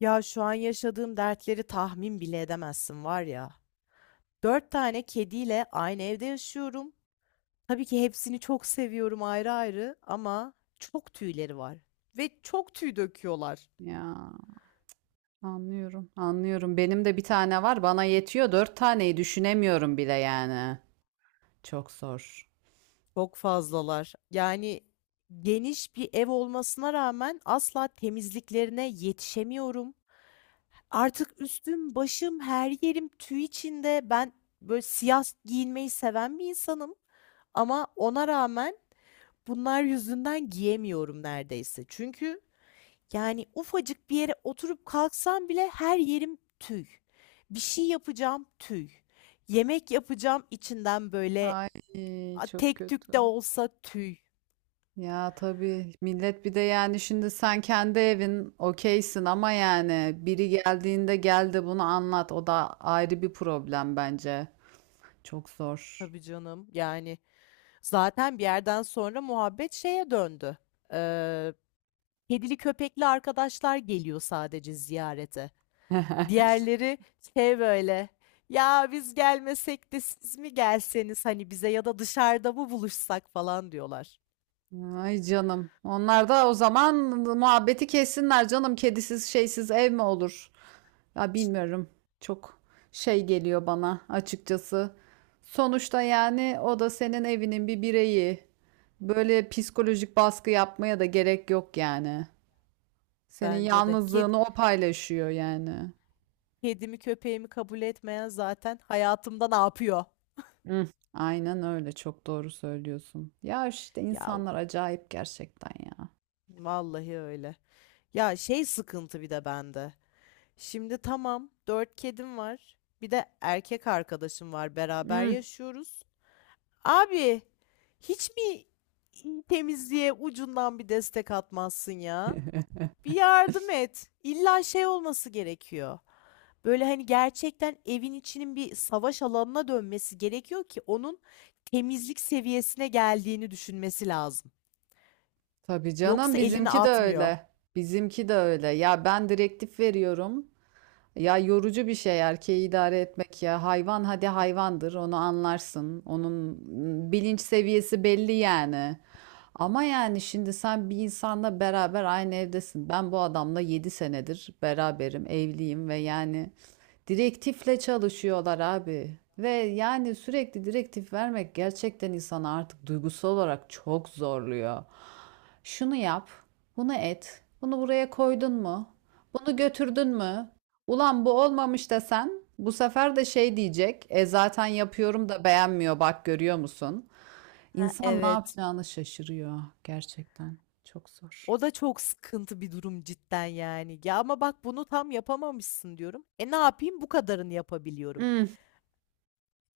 Ya şu an yaşadığım dertleri tahmin bile edemezsin var ya. Dört tane kediyle aynı evde yaşıyorum. Tabii ki hepsini çok seviyorum ayrı ayrı ama çok tüyleri var. Ve çok tüy döküyorlar. Ya anlıyorum, anlıyorum. Benim de bir tane var, bana yetiyor. Dört taneyi düşünemiyorum bile yani. Çok zor. Çok fazlalar. Yani geniş bir ev olmasına rağmen asla temizliklerine yetişemiyorum. Artık üstüm, başım, her yerim tüy içinde. Ben böyle siyah giyinmeyi seven bir insanım. Ama ona rağmen bunlar yüzünden giyemiyorum neredeyse. Çünkü yani ufacık bir yere oturup kalksam bile her yerim tüy. Bir şey yapacağım tüy. Yemek yapacağım içinden böyle Ay a, çok tek tük de kötü. olsa tüy. Ya tabii millet bir de yani şimdi sen kendi evin okeysin ama yani biri geldiğinde geldi bunu anlat. O da ayrı bir problem bence. Çok zor. Tabii canım yani zaten bir yerden sonra muhabbet şeye döndü. Ee, Kedili köpekli arkadaşlar geliyor sadece ziyarete. Diğerleri şey böyle. Ya biz gelmesek de siz mi gelseniz hani bize ya da dışarıda mı buluşsak falan diyorlar. Ay canım. Onlar da o zaman muhabbeti kessinler canım. Kedisiz şeysiz ev mi olur? Ya bilmiyorum. Çok şey geliyor bana açıkçası. Sonuçta yani o da senin evinin bir bireyi. Böyle psikolojik baskı yapmaya da gerek yok yani. Senin Bence de. Yalnızlığını o paylaşıyor yani. Kedimi köpeğimi kabul etmeyen zaten hayatımda ne yapıyor? Hı, aynen öyle, çok doğru söylüyorsun. Ya işte Ya insanlar acayip gerçekten ya. vallahi öyle. Ya şey sıkıntı bir de bende. Şimdi tamam dört kedim var. Bir de erkek arkadaşım var. Beraber Hı, yaşıyoruz. Abi hiç mi temizliğe ucundan bir destek atmazsın ya? Bir yardım et. İlla şey olması gerekiyor. Böyle hani gerçekten evin içinin bir savaş alanına dönmesi gerekiyor ki onun temizlik seviyesine geldiğini düşünmesi lazım. tabii canım Yoksa elini bizimki de atmıyor. öyle. Bizimki de öyle. Ya ben direktif veriyorum. Ya yorucu bir şey erkeği idare etmek ya. Hayvan hadi hayvandır onu anlarsın. Onun bilinç seviyesi belli yani. Ama yani şimdi sen bir insanla beraber aynı evdesin. Ben bu adamla 7 senedir beraberim, evliyim ve yani direktifle çalışıyorlar abi. Ve yani sürekli direktif vermek gerçekten insanı artık duygusal olarak çok zorluyor. Şunu yap, bunu et, bunu buraya koydun mu? Bunu götürdün mü? Ulan bu olmamış desen bu sefer de şey diyecek. E zaten yapıyorum da beğenmiyor, bak görüyor musun? Ha, İnsan ne evet. yapacağını şaşırıyor gerçekten. Çok zor. O da çok sıkıntı bir durum cidden yani. Ya ama bak bunu tam yapamamışsın diyorum. E ne yapayım? Bu kadarını yapabiliyorum. Hmm,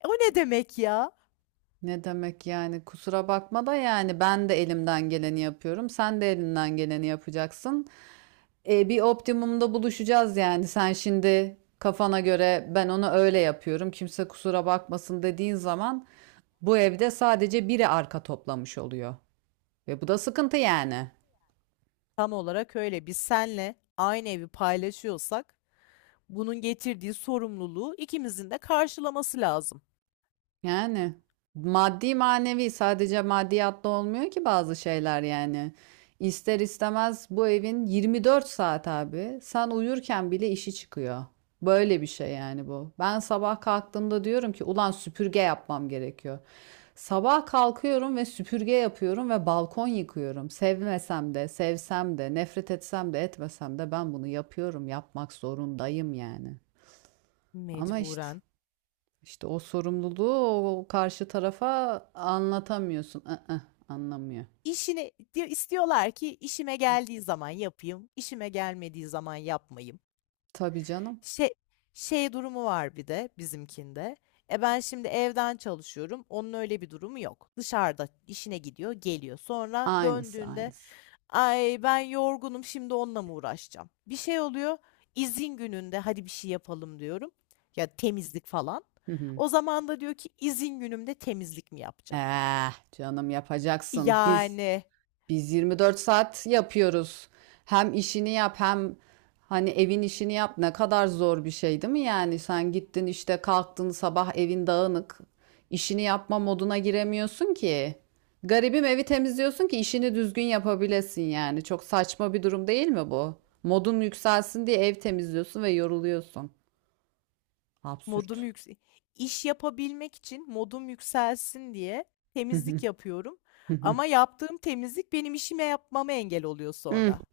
E o ne demek ya? ne demek yani, kusura bakma da yani ben de elimden geleni yapıyorum. Sen de elinden geleni yapacaksın. E, bir optimumda buluşacağız yani. Sen şimdi kafana göre, ben onu öyle yapıyorum, kimse kusura bakmasın dediğin zaman bu evde sadece biri arka toplamış oluyor. Ve bu da sıkıntı yani. Tam olarak öyle. Biz senle aynı evi paylaşıyorsak bunun getirdiği sorumluluğu ikimizin de karşılaması lazım. Yani maddi manevi, sadece maddiyatla olmuyor ki bazı şeyler yani. İster istemez bu evin 24 saat abi. Sen uyurken bile işi çıkıyor. Böyle bir şey yani bu. Ben sabah kalktığımda diyorum ki ulan süpürge yapmam gerekiyor. Sabah kalkıyorum ve süpürge yapıyorum ve balkon yıkıyorum. Sevmesem de, sevsem de, nefret etsem de, etmesem de ben bunu yapıyorum. Yapmak zorundayım yani. Ama işte Mecburen. İşte o sorumluluğu, o karşı tarafa anlatamıyorsun. Iı, Anlamıyor. İşini di istiyorlar ki işime geldiği zaman yapayım, işime gelmediği zaman yapmayayım. Tabii canım. Şey Şey durumu var bir de bizimkinde. E ben şimdi evden çalışıyorum. Onun öyle bir durumu yok. Dışarıda işine gidiyor, geliyor. Sonra Aynısı döndüğünde aynısı. ay ben yorgunum şimdi onunla mı uğraşacağım? Bir şey oluyor. İzin gününde hadi bir şey yapalım diyorum. Ya temizlik falan. Hı hı. O zaman da diyor ki izin günümde temizlik mi yapacağım? Eh, canım yapacaksın. Biz Yani Biz 24 saat yapıyoruz. Hem işini yap, hem hani evin işini yap. Ne kadar zor bir şey değil mi yani? Sen gittin işte, kalktın sabah evin dağınık. İşini yapma moduna giremiyorsun ki. Garibim evi temizliyorsun ki işini düzgün yapabilesin yani. Çok saçma bir durum değil mi bu? Modun yükselsin diye ev temizliyorsun ve yoruluyorsun. modum Absürt. yüksek. İş yapabilmek için modum yükselsin diye temizlik yapıyorum. Ama yaptığım temizlik benim işime yapmama engel oluyor Hmm, sonra.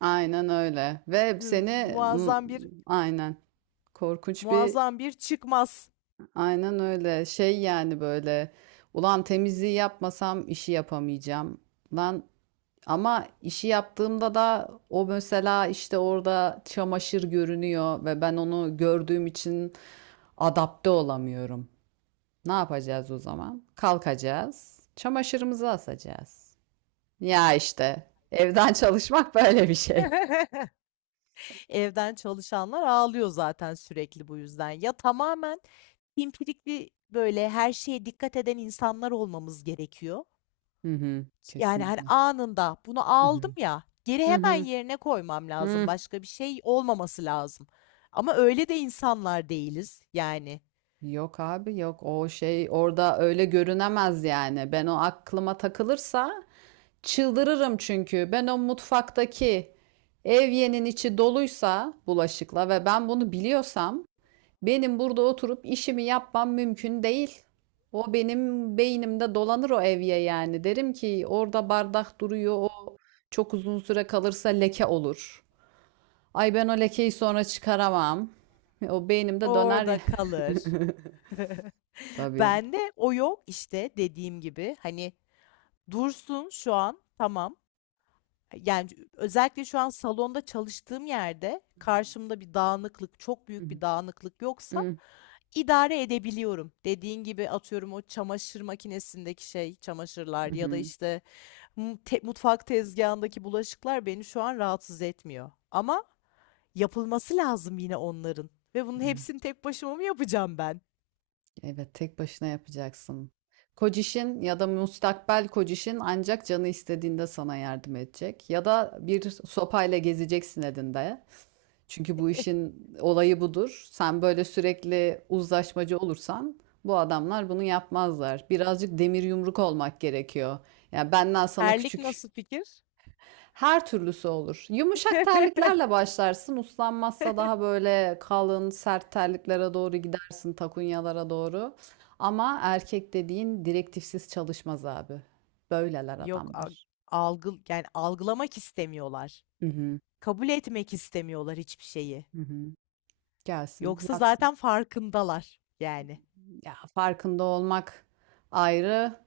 aynen öyle. Ve Hı, seni m, muazzam bir aynen korkunç bir muazzam bir çıkmaz. Aynen öyle. Şey yani böyle. Ulan, temizliği yapmasam işi yapamayacağım. Lan ama işi yaptığımda da o, mesela işte, orada çamaşır görünüyor ve ben onu gördüğüm için adapte olamıyorum. Ne yapacağız o zaman? Kalkacağız. Çamaşırımızı asacağız. Ya işte evden çalışmak böyle bir şey. Evden çalışanlar ağlıyor zaten sürekli bu yüzden. Ya tamamen pimpirikli böyle her şeye dikkat eden insanlar olmamız gerekiyor. Hı hı, Yani, hani, kesinlikle. anında bunu Hı aldım hı. ya, geri Hı hemen hı. yerine koymam lazım. Hı. Başka bir şey olmaması lazım. Ama öyle de insanlar değiliz. Yani, Yok abi yok, o şey orada öyle görünemez yani. Ben o aklıma takılırsa çıldırırım çünkü. Ben o mutfaktaki evyenin içi doluysa bulaşıkla ve ben bunu biliyorsam, benim burada oturup işimi yapmam mümkün değil. O benim beynimde dolanır, o evye yani. Derim ki orada bardak duruyor, o çok uzun süre kalırsa leke olur. Ay ben o lekeyi sonra çıkaramam. O beynimde döner ya. orada kalır. Tabii. Bende o yok. İşte dediğim gibi, hani, dursun şu an, tamam. Yani özellikle şu an salonda çalıştığım yerde Hı hı. karşımda bir dağınıklık, çok Hı büyük bir dağınıklık yoksa hı. idare edebiliyorum. Dediğin gibi atıyorum o çamaşır makinesindeki şey, çamaşırlar ya da Hı, işte mutfak tezgahındaki bulaşıklar beni şu an rahatsız etmiyor. Ama yapılması lazım yine onların. Ve bunun hepsini tek başıma mı yapacağım ben? evet, evet, tek başına yapacaksın. Kocişin ya da müstakbel kocişin ancak canı istediğinde sana yardım edecek. Ya da bir sopayla gezeceksin elinde. Çünkü bu işin olayı budur. Sen böyle sürekli uzlaşmacı olursan bu adamlar bunu yapmazlar. Birazcık demir yumruk olmak gerekiyor. Yani benden sana Erlik küçük nasıl fikir? Her türlüsü olur. Yumuşak terliklerle başlarsın. Uslanmazsa daha böyle kalın, sert terliklere doğru gidersin, takunyalara doğru. Ama erkek dediğin direktifsiz çalışmaz abi. Böyleler Yok, adamlar. algı yani algılamak istemiyorlar. Hı hı, Kabul etmek istemiyorlar hiçbir şeyi. hı hı. Gelsin, Yoksa yatsın. zaten farkındalar yani. Ya farkında olmak ayrı,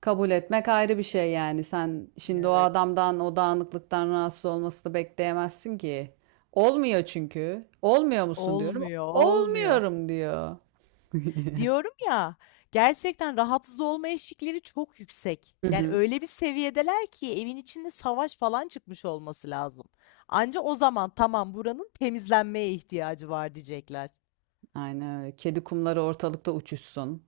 kabul etmek ayrı bir şey yani. Sen şimdi o Evet. adamdan, o dağınıklıktan rahatsız olmasını bekleyemezsin ki. Olmuyor çünkü. Olmuyor musun diyorum. Olmuyor, olmuyor. Olmuyorum diyor. Diyorum ya, gerçekten rahatsız olma eşikleri çok yüksek. Hı Yani hı. öyle bir seviyedeler ki evin içinde savaş falan çıkmış olması lazım. Anca o zaman tamam buranın temizlenmeye ihtiyacı var diyecekler. Aynen öyle. Kedi kumları ortalıkta uçuşsun.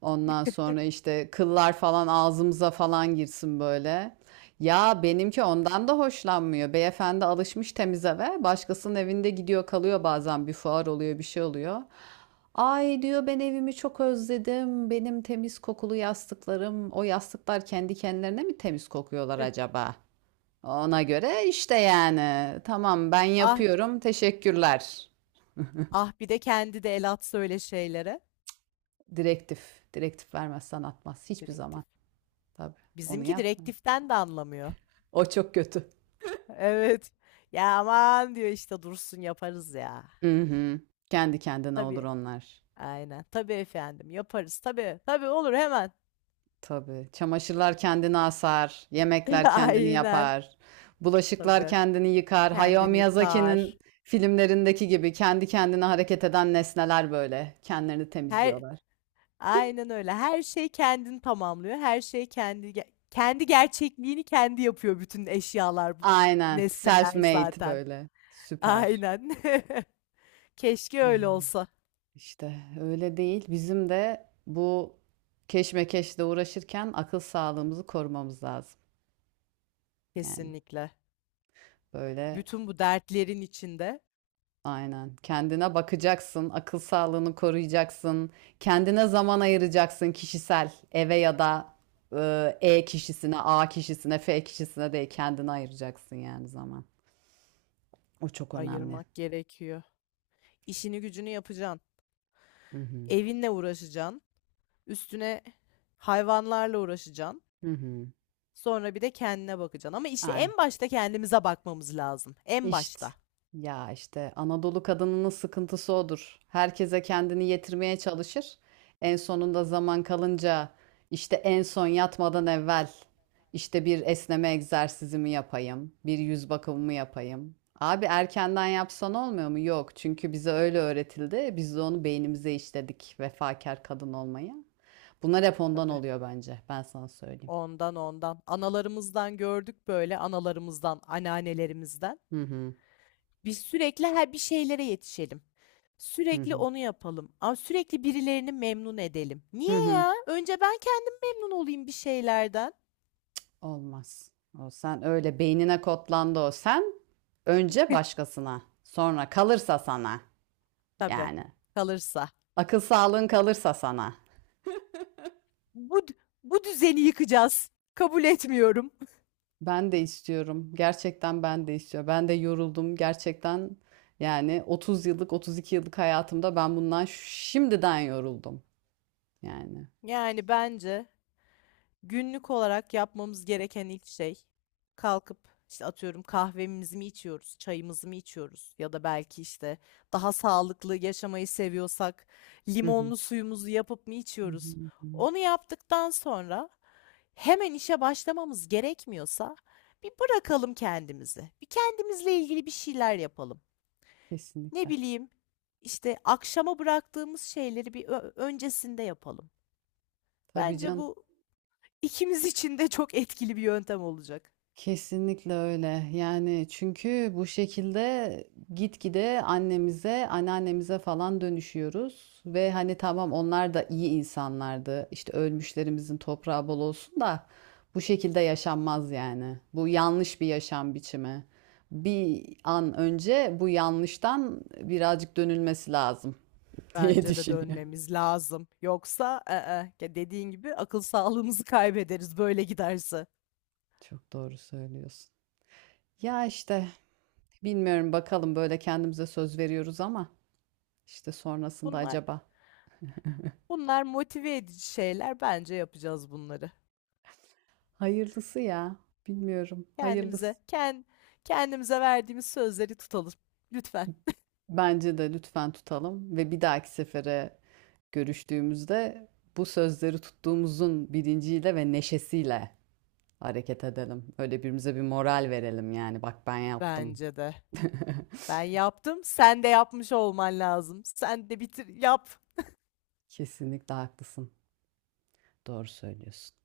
Ondan sonra işte kıllar falan ağzımıza falan girsin böyle. Ya benimki ondan da hoşlanmıyor. Beyefendi alışmış temiz eve. Başkasının evinde gidiyor kalıyor, bazen bir fuar oluyor, bir şey oluyor. Ay diyor, ben evimi çok özledim, benim temiz kokulu yastıklarım. O yastıklar kendi kendilerine mi temiz kokuyorlar acaba? Ona göre işte yani. Tamam ben Ah, yapıyorum. Teşekkürler. ah bir de kendi de el atsa öyle şeylere. Direktif. Direktif vermez, atmaz. Hiçbir Direktif. zaman. Tabii. Onu Bizimki yapma. direktiften de anlamıyor. O çok kötü. Evet. Ya aman diyor işte dursun yaparız ya. Hı hı. Kendi kendine olur Tabii. onlar. Aynen. Tabii efendim yaparız. Tabii. Tabii olur hemen. Tabii. Çamaşırlar kendini asar. Yemekler kendini Aynen. yapar. Bulaşıklar Tabii. kendini yıkar. Hayao Kendini yıkar. Miyazaki'nin filmlerindeki gibi kendi kendine hareket eden nesneler böyle. Kendilerini Her temizliyorlar. aynen öyle. Her şey kendini tamamlıyor. Her şey kendi gerçekliğini kendi yapıyor bütün eşyalar, Aynen. nesneler Self-made zaten. böyle. Süper. Aynen. Keşke Evet. öyle olsa. İşte öyle değil. Bizim de bu keşmekeşle uğraşırken akıl sağlığımızı korumamız lazım. Yani Kesinlikle. böyle Bütün bu dertlerin içinde aynen, kendine bakacaksın, akıl sağlığını koruyacaksın, kendine zaman ayıracaksın, kişisel eve ya da E kişisine, A kişisine, F kişisine değil kendine ayıracaksın yani zaman. O çok önemli. ayırmak gerekiyor. İşini gücünü yapacaksın. Hı hı. Evinle uğraşacaksın. Üstüne hayvanlarla uğraşacaksın. Hı hı. Sonra bir de kendine bakacaksın. Ama işte Aynen. en başta kendimize bakmamız lazım. En İşte başta. işte Anadolu kadınının sıkıntısı odur. Herkese kendini yetirmeye çalışır. En sonunda zaman kalınca, işte en son yatmadan evvel, işte bir esneme egzersizimi yapayım, bir yüz bakımımı yapayım. Abi erkenden yapsan olmuyor mu? Yok. Çünkü bize öyle öğretildi. Biz de onu beynimize işledik, vefakar kadın olmayı. Bunlar hep ondan Tabii. oluyor bence. Ben sana söyleyeyim. Ondan ondan. Analarımızdan gördük böyle. Analarımızdan, anneannelerimizden. Hı hı. Biz sürekli her bir şeylere yetişelim. Hı Sürekli hı. onu yapalım. Ama sürekli birilerini memnun edelim. Hı Niye hı. ya? Önce ben kendim memnun olayım bir şeylerden. Olmaz. O sen öyle beynine kodlandı o sen. Önce başkasına, sonra kalırsa sana Tabii. yani. Kalırsa. Akıl sağlığın kalırsa sana. Bu Bu düzeni yıkacağız. Kabul etmiyorum. Ben de istiyorum. Gerçekten ben de istiyorum. Ben de yoruldum. Gerçekten yani 30 yıllık, 32 yıllık hayatımda ben bundan şimdiden yoruldum yani. Yani bence günlük olarak yapmamız gereken ilk şey kalkıp işte atıyorum kahvemizi mi içiyoruz, çayımızı mı içiyoruz ya da belki işte daha sağlıklı yaşamayı seviyorsak Hı hı. limonlu suyumuzu yapıp mı Hı içiyoruz? hı, hı hı. Onu yaptıktan sonra hemen işe başlamamız gerekmiyorsa bir bırakalım kendimizi. Bir kendimizle ilgili bir şeyler yapalım. Ne Kesinlikle. bileyim işte akşama bıraktığımız şeyleri bir öncesinde yapalım. Tabii Bence canım. bu İkimiz için de çok etkili bir yöntem olacak. Kesinlikle öyle. Yani çünkü bu şekilde gitgide annemize, anneannemize falan dönüşüyoruz. Ve hani tamam, onlar da iyi insanlardı, İşte ölmüşlerimizin toprağı bol olsun, da bu şekilde yaşanmaz yani. Bu yanlış bir yaşam biçimi. Bir an önce bu yanlıştan birazcık dönülmesi lazım diye Bence de düşünüyorum. dönmemiz lazım. Yoksa ı-ı, ya dediğin gibi akıl sağlığımızı kaybederiz böyle giderse. Çok doğru söylüyorsun. Ya işte bilmiyorum, bakalım, böyle kendimize söz veriyoruz ama. İşte sonrasında Bunlar acaba. Bunlar motive edici şeyler. Bence yapacağız bunları. Hayırlısı ya. Bilmiyorum. Kendimize Hayırlısı. Kendimize verdiğimiz sözleri tutalım. Lütfen. Bence de lütfen tutalım ve bir dahaki sefere görüştüğümüzde bu sözleri tuttuğumuzun bilinciyle ve neşesiyle hareket edelim. Öyle birbirimize bir moral verelim yani. Bak ben yaptım. Bence de. Ben yaptım. Sen de yapmış olman lazım. Sen de bitir yap. Kesinlikle haklısın. Doğru söylüyorsun.